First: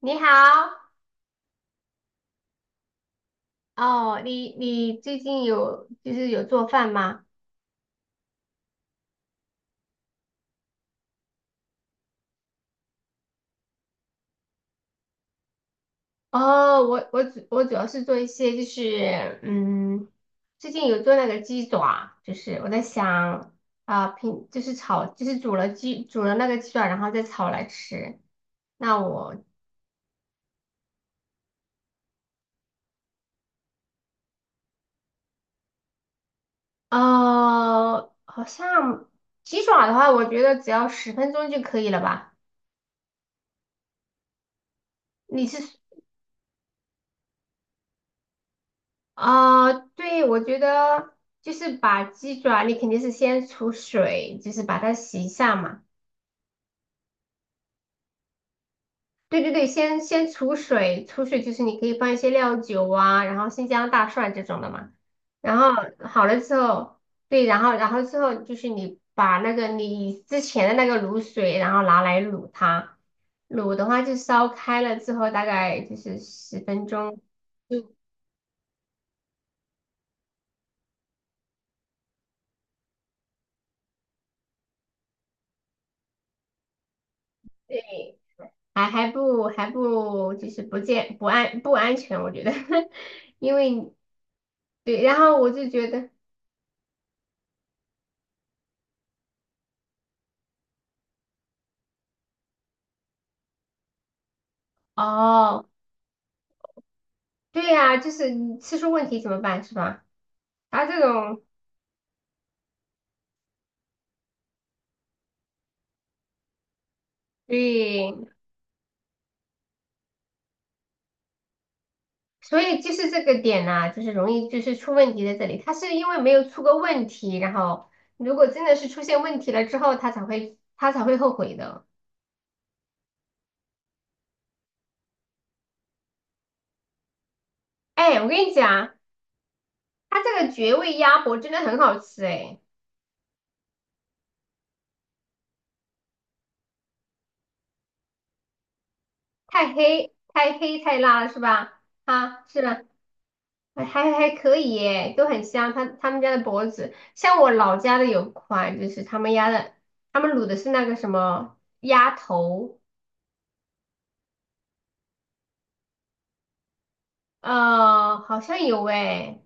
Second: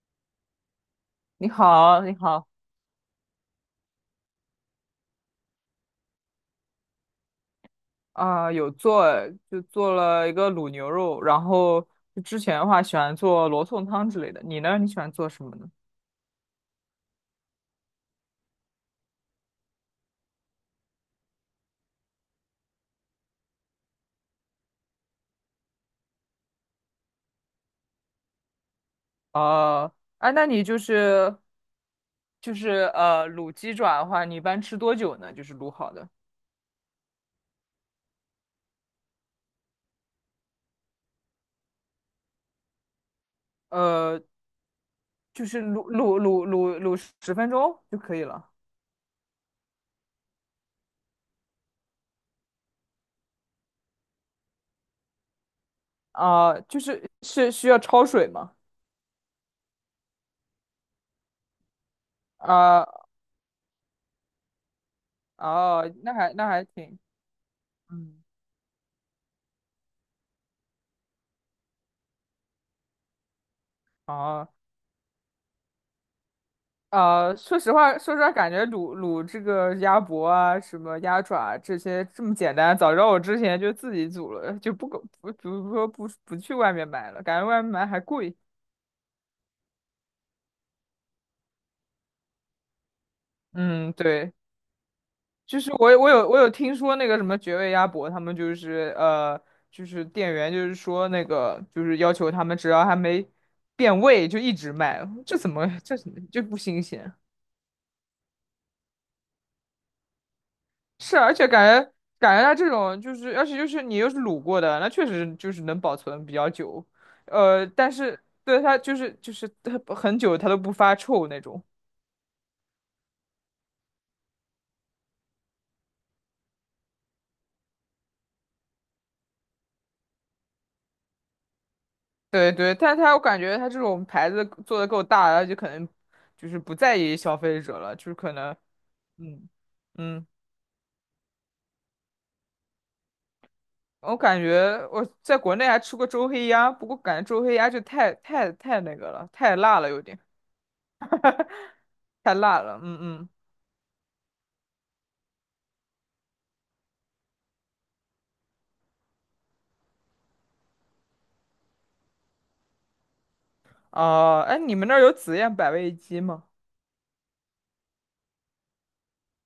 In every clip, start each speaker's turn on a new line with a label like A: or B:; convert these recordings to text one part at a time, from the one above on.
A: 你好。
B: 你好，你好。
A: 哦，你最近有就是有做饭吗？
B: 啊，有做。就做了一个卤牛肉，然后就之前的话喜欢做罗宋汤之类的。你呢？你喜欢做什么呢？
A: 哦，我主要是做一些就是最近有做那个鸡爪，就是我在想啊，平就是炒就是煮了鸡煮了那个鸡爪，然后再炒来吃。那我
B: 呃，哎，那你就是卤鸡爪的话，你一般吃多久呢？就是卤好的。
A: 好像鸡爪的话，我觉得只要十分钟就可以了吧？
B: 呃，就
A: 你是
B: 是卤10分钟就可以了。
A: 啊、对，我觉得就是把鸡爪，你肯定是先除水，就是把它洗一下嘛。
B: 啊，就是是需要焯水吗？
A: 对对对，先除水就是你可以放一些料
B: 啊。
A: 酒啊，然后新疆大蒜这种的嘛。然后
B: 哦，那
A: 好
B: 还
A: 了
B: 那
A: 之
B: 还挺。
A: 后，对，然后之
B: 嗯。
A: 后就是你把那个你之前的那个卤水，然后拿来卤它。卤的话就烧
B: 哦。
A: 开了之后，大概就是十分钟。
B: 说实话，说实话，感觉卤这个鸭脖啊，什么鸭爪这些这么简单，早知道我之前就自己煮了，就不搞不不说不不去外面买了，感觉外面买还
A: 对，
B: 贵。
A: 还还不还不就是不健不安不安全，我觉得，因为
B: 嗯，对。
A: 对，然后我
B: 就
A: 就
B: 是
A: 觉
B: 我我
A: 得
B: 有我有听说那个什么绝味鸭脖，他们就是就是店员就是说那个就是要求他们只要还没变味就一直卖，这怎
A: 哦，
B: 么这怎么就不新鲜？
A: 对呀、就是吃出问题怎么办是吧？他这
B: 是，而
A: 种
B: 且感觉它这种就是，而且就是你又是卤过的，那确实就是能保存比较久。但是
A: 对，
B: 对它就是它很久它都不发臭那种。
A: 所以就是这个点呐、就是容易就是出问题在这里，他是因为没有出过问题，然后如果真的是出现问题了之后，他才会后悔的。
B: 对对，但它我感觉它这种牌子做的够大，它就可能就是不在意消费者了，就是
A: 哎，我
B: 可
A: 跟你
B: 能。
A: 讲，
B: 嗯
A: 他
B: 嗯，
A: 这个绝味鸭脖真的很好吃哎。
B: 我感觉我在国内还吃过周黑鸭，不过感觉周黑鸭就太那个了，太
A: 太
B: 辣了有
A: 黑
B: 点，
A: 太黑太辣了是吧？
B: 太
A: 啊，
B: 辣
A: 是
B: 了。
A: 吧？
B: 嗯嗯。
A: 还可以耶，都很香。他们家的脖子，像我老家的有款，就是他们家的，他们卤的是那个什么鸭头。
B: 哦，哎，你们那儿有紫燕百味鸡吗？
A: 好像有诶。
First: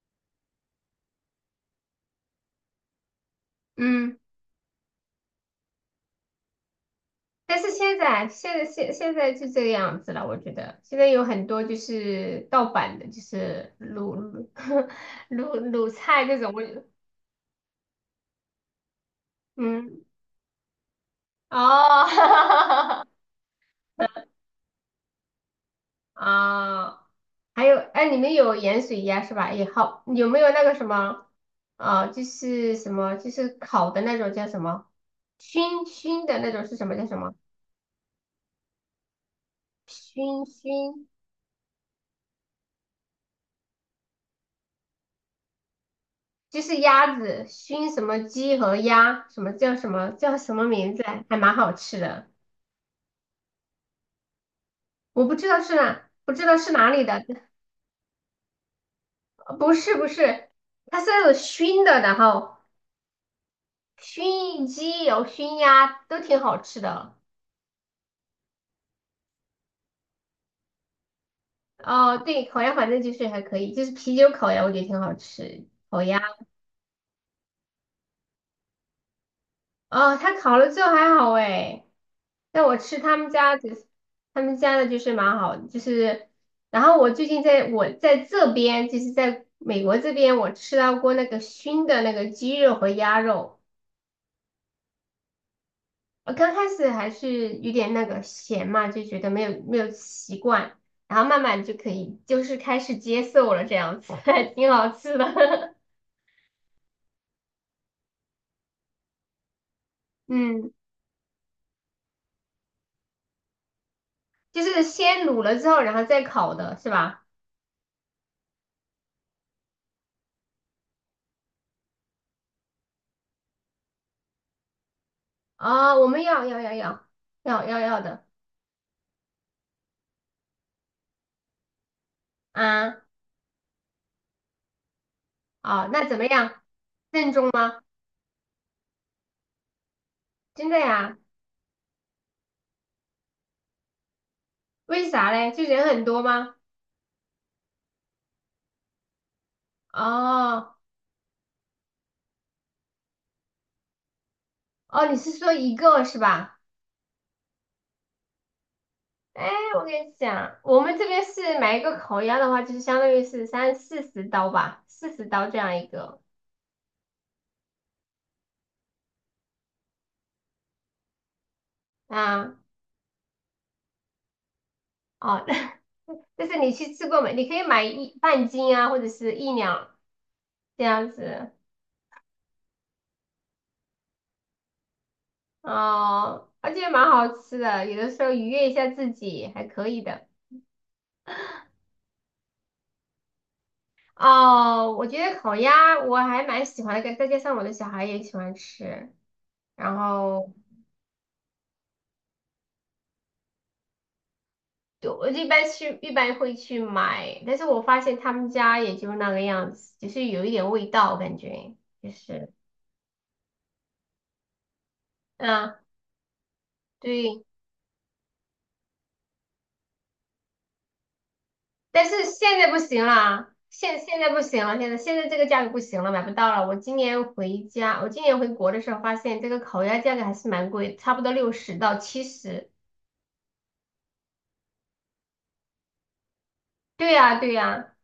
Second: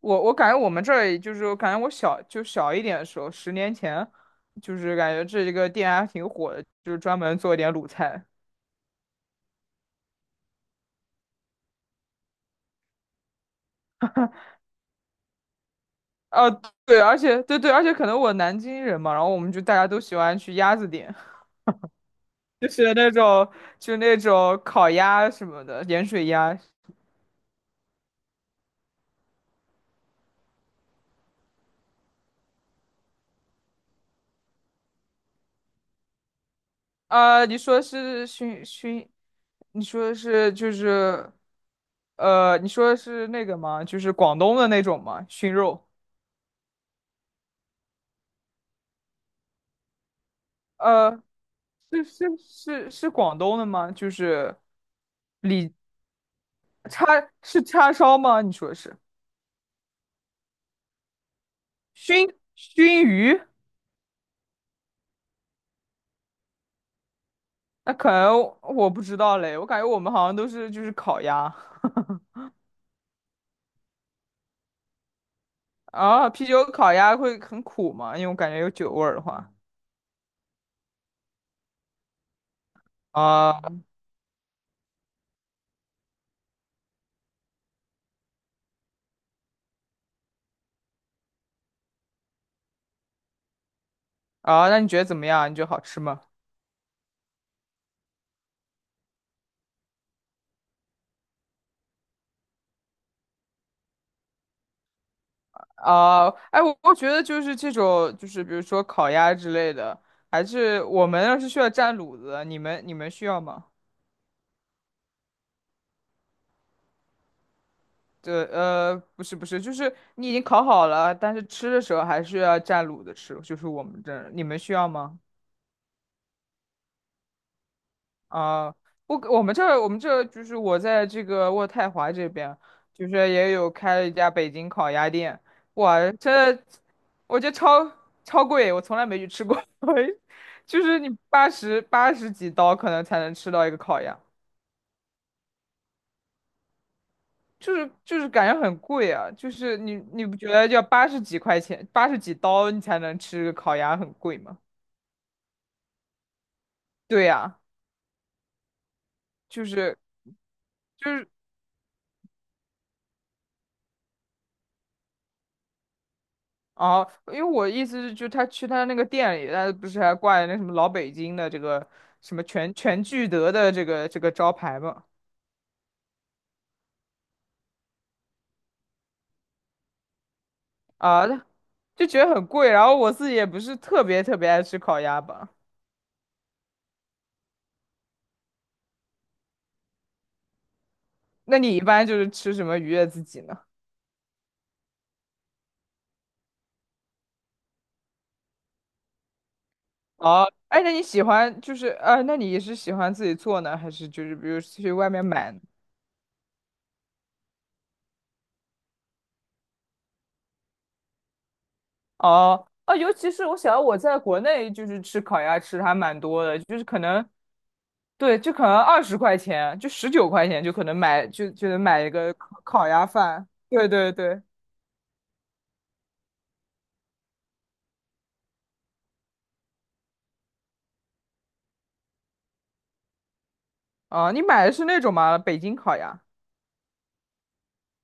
B: 我感觉我们这儿就是我感觉我小一点的时候，10年前，
A: 嗯。
B: 就是感觉这一个店还挺火的，就是专门做一
A: 但是
B: 点卤
A: 现
B: 菜。
A: 在现在现现在就这个样子了，我觉得现在有很多就是盗版的，就是卤 卤菜这
B: 啊，
A: 种，
B: 对，而且对对，而且可能我南京人嘛，然后我们就大家都
A: 嗯。
B: 喜欢去鸭子店。就是
A: 哦。
B: 那种那种烤鸭什么的，盐水鸭。
A: 啊，还有，哎，你们有盐水鸭是吧？也好，有没有那个什么，啊，就是什么，就是烤的那种叫什么，熏熏的那种是什么叫什么？
B: 啊，你说是熏熏，你说的
A: 熏
B: 是就
A: 熏，
B: 是。你说的是那个吗？就是广东的那种吗？熏肉。
A: 就是鸭子熏什么鸡和鸭，什么叫什么叫什么名字
B: 呃，
A: 啊，还蛮好吃
B: 是
A: 的。
B: 是是是广东的吗？就是
A: 我不知道
B: 里
A: 是哪，不知道是哪里
B: 叉
A: 的。
B: 是叉烧吗？你说的是
A: 不是不是，它是那种熏的，然
B: 熏
A: 后
B: 熏鱼？
A: 熏鸡有熏鸭都挺好吃的。
B: 那可能我不知道嘞，我感觉我们好像都是就是烤鸭
A: 哦，对，烤鸭反正就是还可以，就是啤酒烤鸭，我觉得挺好吃。烤鸭，
B: 啊。啤酒烤鸭会很苦吗？因为我感觉有酒味儿的话
A: 哦，它烤了之后还好诶，但我吃他们家
B: 啊。
A: 的，他们家的就是蛮好的，就是，然后我最近在这边，就是在美国这边，我吃到过那个熏的那个鸡肉和鸭肉。
B: 啊，那你觉得怎么样？你觉得好吃吗？
A: 我刚开始还是有点那个咸嘛，就觉得没有习惯，然后慢慢就可以，就是开始接受了这样子，还挺好吃的。
B: 啊，哎，我觉得就是这种就是比如说烤鸭之类的，还
A: 嗯。
B: 是我们要是需要蘸卤子，你们需要吗？
A: 就是先卤了之后，然后再烤的是吧？
B: 对。不是不是，就是你已经烤好了，但是吃的时候还是要蘸卤的吃，就是我们这儿，你们需要吗？
A: 哦，我们要的。
B: 啊，我们这儿就是我在这个渥太华这边，
A: 啊！
B: 就是也有开了一家北京烤鸭店。
A: 哦，
B: 哇，
A: 那怎么
B: 真
A: 样？
B: 的，我觉得超贵，我从来没去吃过。
A: 真的
B: 就是你
A: 呀？
B: 八十几刀可能才能吃到一个烤鸭。
A: 为啥嘞？就人很多吗？
B: 就是感觉很贵啊，就是你不觉得
A: 哦
B: 要八十几块钱，八十几刀你才能吃个烤鸭很贵吗？
A: 哦，你是说一个是吧？
B: 对呀，
A: 哎，
B: 就
A: 我跟
B: 是
A: 你讲，我们这
B: 就
A: 边
B: 是
A: 是买一个烤鸭的话，就是相当于是三四十刀吧，四十刀这样一个。
B: 哦，因为我意思是，就是他那个店里，他不是还挂着那什么老北京的这个什么
A: 啊。
B: 全聚德的这个招牌嘛？
A: 哦。但是你去吃过没？你可以买一半斤啊，或者是一两这样
B: 啊，
A: 子。
B: 就觉得很贵，然后我自己也不是特别特别爱吃烤鸭吧。
A: 哦，而且蛮好吃的，有的时候愉悦一下自己还可以的。
B: 那你一般就是吃什么愉悦自己呢？
A: 哦，我觉得烤鸭我还蛮喜欢的，再加上我的小孩也喜欢吃，然
B: 哦，
A: 后
B: 哎，那你喜欢就是那你也是喜欢自己做呢，还是就是比如去外
A: 就
B: 面
A: 我一
B: 买呢？
A: 般去一般会去买，但是我发现他们家也就那个样子，就是有一点味道，感觉就是
B: 哦哦，尤其是我想到我在国内就是吃烤鸭
A: 嗯，
B: 吃的还蛮多的，就是可能
A: 对，
B: 对，就可能20块钱，就19块钱就可能买就能买
A: 但
B: 一
A: 是
B: 个烤
A: 现在不
B: 烤
A: 行
B: 鸭饭。
A: 了，
B: 对
A: 现
B: 对
A: 现在不
B: 对。
A: 行了，现在这个价格不行了，买不到了。我今年回家，我今年回国的时候发现这个烤鸭价格还是蛮贵，差不多60到70。
B: 啊，你买的是那种吗？北京烤鸭？
A: 对呀，对呀。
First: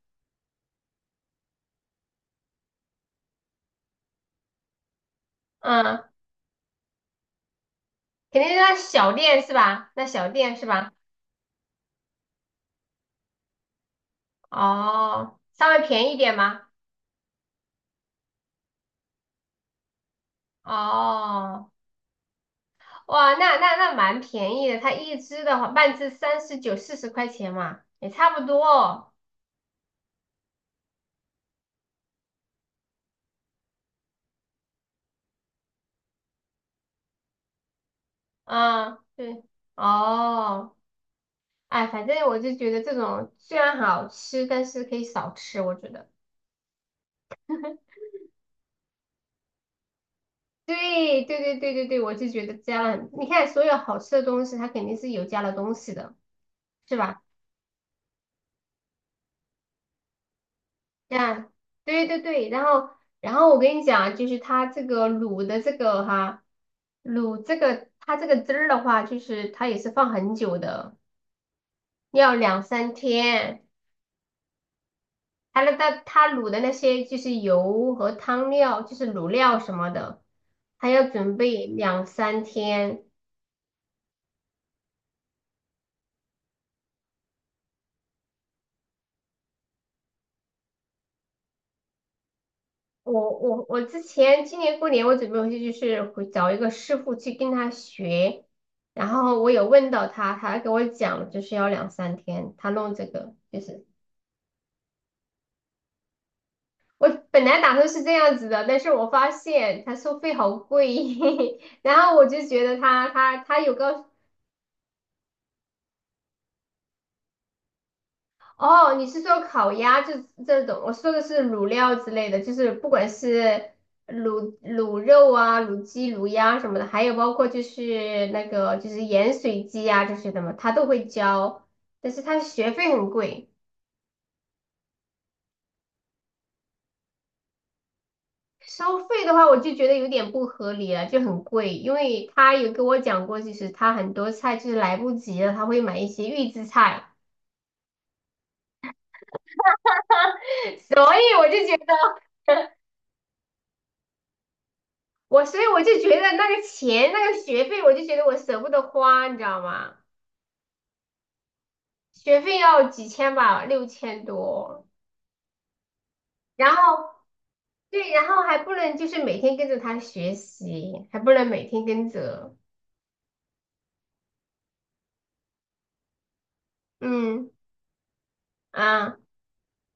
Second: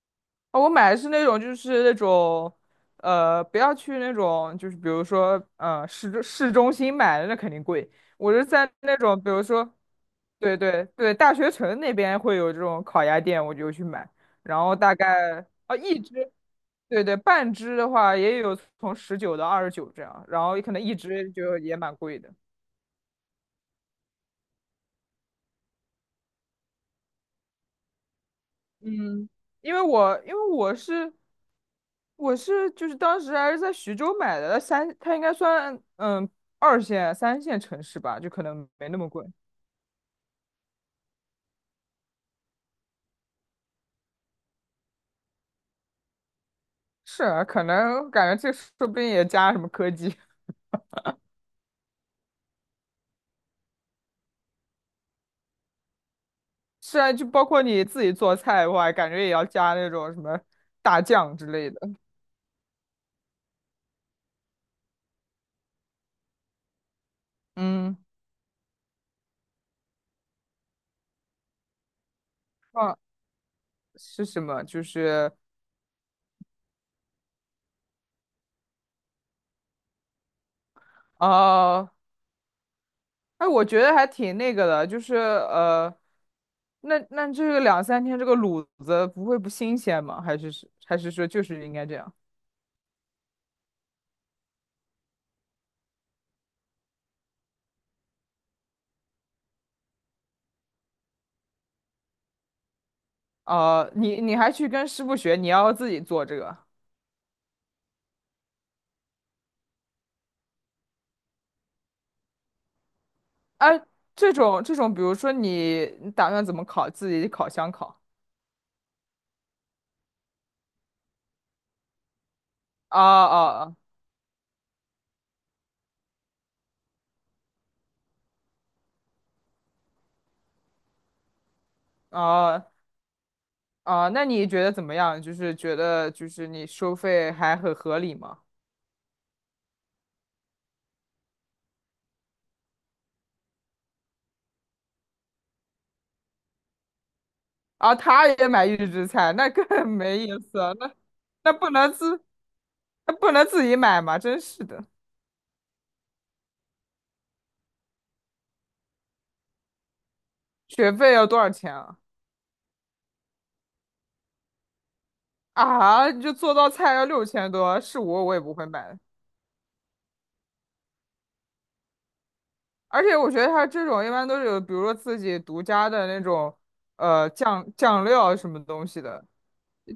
B: 哦，我买的是那种，就是那种。不要去那种，就是比如说。
A: 嗯，
B: 市中心买的那肯定贵。我
A: 肯
B: 是
A: 定是
B: 在
A: 那
B: 那
A: 小
B: 种，比
A: 店
B: 如
A: 是
B: 说，
A: 吧？那小店
B: 对
A: 是
B: 对
A: 吧？
B: 对，大学城那边会有这种烤鸭店，我就去买。然后大
A: 哦，
B: 概
A: 稍
B: 啊，
A: 微
B: 一
A: 便宜一
B: 只。
A: 点吗？
B: 对对，半只的话也有从19到29这样，然后可能一只就
A: 哦，
B: 也蛮贵的。
A: 哇，那蛮便宜的，它一只的话，半只39、40块钱嘛，也差不多。
B: 嗯，因为我就是当时还是在徐州买的，它应该算二线三线城市吧，就可能没
A: 嗯，
B: 那么贵。
A: 对。哦。哎，反正我就觉得这种虽然好吃，但是可以少吃。我觉得，
B: 是啊，可能感觉这说不定也加什么科技。
A: 对对对对对对，我就觉得加了很你看所有好吃的东西，它肯定是有加了东西的，是
B: 是啊，
A: 吧？
B: 就包括你自己做菜的话，感觉也要加那种什么大酱
A: 这
B: 之类的。
A: 对对对。然后，然后我跟你讲啊，就是它这个卤的这个哈，卤这个
B: 嗯。
A: 它这个汁儿的话，就是它也是放很久的，要两三
B: 啊，
A: 天。
B: 是什么？就是。
A: 它那它它卤的那些就是油和汤料，就是卤料什么的，还要准备
B: 哦，
A: 两三天。
B: 哎，我觉得还挺那个的，就是那这个两三天这个卤子不会不新鲜吗？还是说就是应该这样？
A: 我之前今年过年我准备回去就是回找一个师傅去跟他学，然后我有问到他，他给我讲就是要两三天，他弄这个就是
B: 啊？你还去跟师傅学，你要自己做这个？
A: 我本来打算是这样子的，但是我发现他收费好贵，然后我就觉得他他他有
B: 哎，
A: 告
B: 这种，比如说你打算怎么烤？自己烤箱烤？
A: 哦，你是说烤鸭这这种？我说的是卤料之类的，就是不
B: 啊
A: 管是
B: 啊
A: 卤肉啊、卤鸡、卤鸭什么的，还有包括就是那个就是盐水鸡啊这些的嘛，他都会教，但是
B: 啊
A: 他学
B: 啊
A: 费很贵。
B: 啊！那你觉得怎么样？就是觉得就是你收费还很合理吗？
A: 收费的话，我就觉得有点不合理了，就很贵，因为他有跟我讲过，就是他很多菜就是来不及了，他会买一些预制菜，
B: 啊，他也买预制菜，那更 没意思了。
A: 所以我
B: 那
A: 就
B: 不
A: 觉
B: 能
A: 得。
B: 自。那不能自己买吗？真是的。
A: 所以我就觉得那个钱那个学费，我就觉得我舍不得花，你知道吗？
B: 学费要多少钱啊？
A: 学费要几千吧，6000多。
B: 啊，你就做道
A: 然
B: 菜要
A: 后
B: 6000多，是
A: 对，
B: 我
A: 然
B: 我也
A: 后
B: 不
A: 还
B: 会
A: 不
B: 买
A: 能
B: 的。
A: 就是每天跟着他学习，还不能每天跟着。
B: 而且我觉得他这种一般都是有，比如说自己独家的那种。
A: 嗯。
B: 酱料什么东西
A: 啊，
B: 的。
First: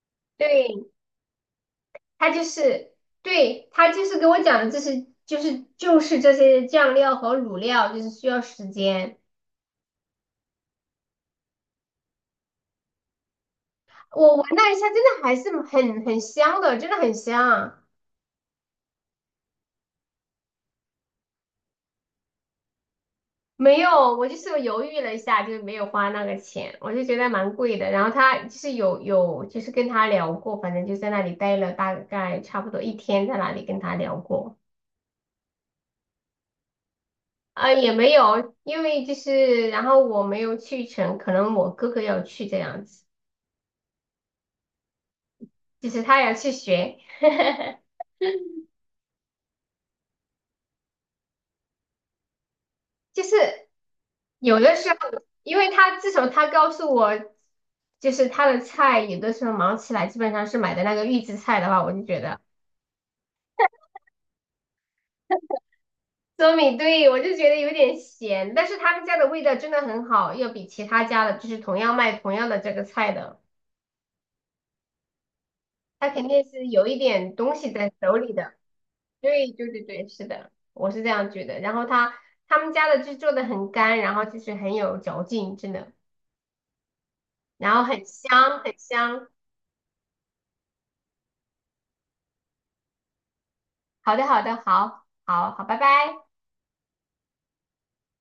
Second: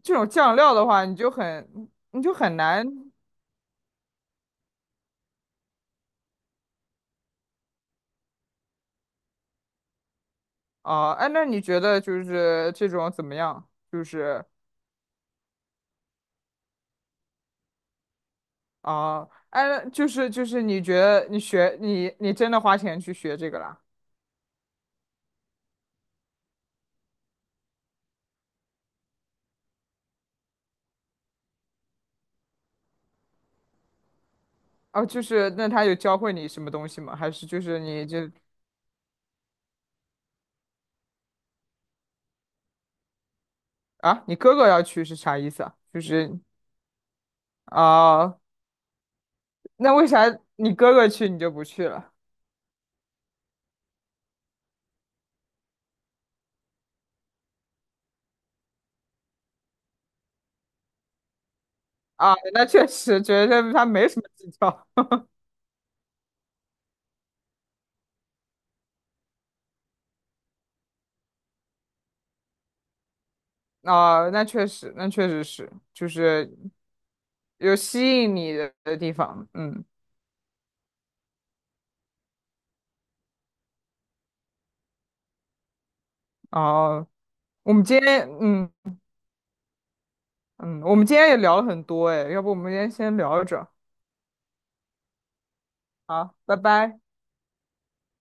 B: 这种酱料
A: 对，
B: 的话，你就很你
A: 他
B: 就
A: 就
B: 很难
A: 是对他就是给我讲的，这是就是这些酱料和卤料，就是需要时间。
B: 啊。哎，那你觉得就是这种怎么样？就
A: 我闻
B: 是。
A: 了一下，真的还是很香的，真的很香。
B: 啊，哎，那就是你觉得你学你你真的花钱去学这个
A: 没
B: 啦？
A: 有，我就是犹豫了一下，就是没有花那个钱，我就觉得蛮贵的。然后他就是就是跟他聊过，反正就在那里待了大概差不多一天，在那里跟他聊过。
B: 哦，就是那他有教会你什么东西吗？还是就
A: 啊，
B: 是
A: 也
B: 你
A: 没
B: 就。
A: 有，因为就是然后我没有去成，可能我哥哥要去这样子，
B: 啊，你哥哥要去是啥意思啊？
A: 就
B: 就
A: 是他要
B: 是。
A: 去学，
B: 啊，那为啥你哥哥去你就不去了？
A: 就是有的时候，因为他自从他告诉我，就是他的菜有的时候忙起来，基本上是买的那个预制菜的话，我就觉
B: 啊，
A: 得。
B: 那确实觉得他没什么技巧。
A: 糯米，对，我就觉得有点咸，但是他们家的味道真的很好，要比其他家的，就是同样卖同样的这个菜的，
B: 啊，那确实，那确实是，
A: 他
B: 就
A: 肯定
B: 是
A: 是有一点东西
B: 有
A: 在手
B: 吸
A: 里
B: 引你
A: 的。
B: 的地方。
A: 对对对
B: 嗯。
A: 对，是的，我是这样觉得。然后他他们家的就做的很干，然后就是很有嚼劲，真的，
B: 哦，我
A: 然后
B: 们今
A: 很
B: 天，
A: 香
B: 嗯
A: 很香。
B: 嗯，我们今天也聊了很多。哎，要不我们今天先聊着？
A: 好的好的，好好好，拜拜。
B: 好，拜拜。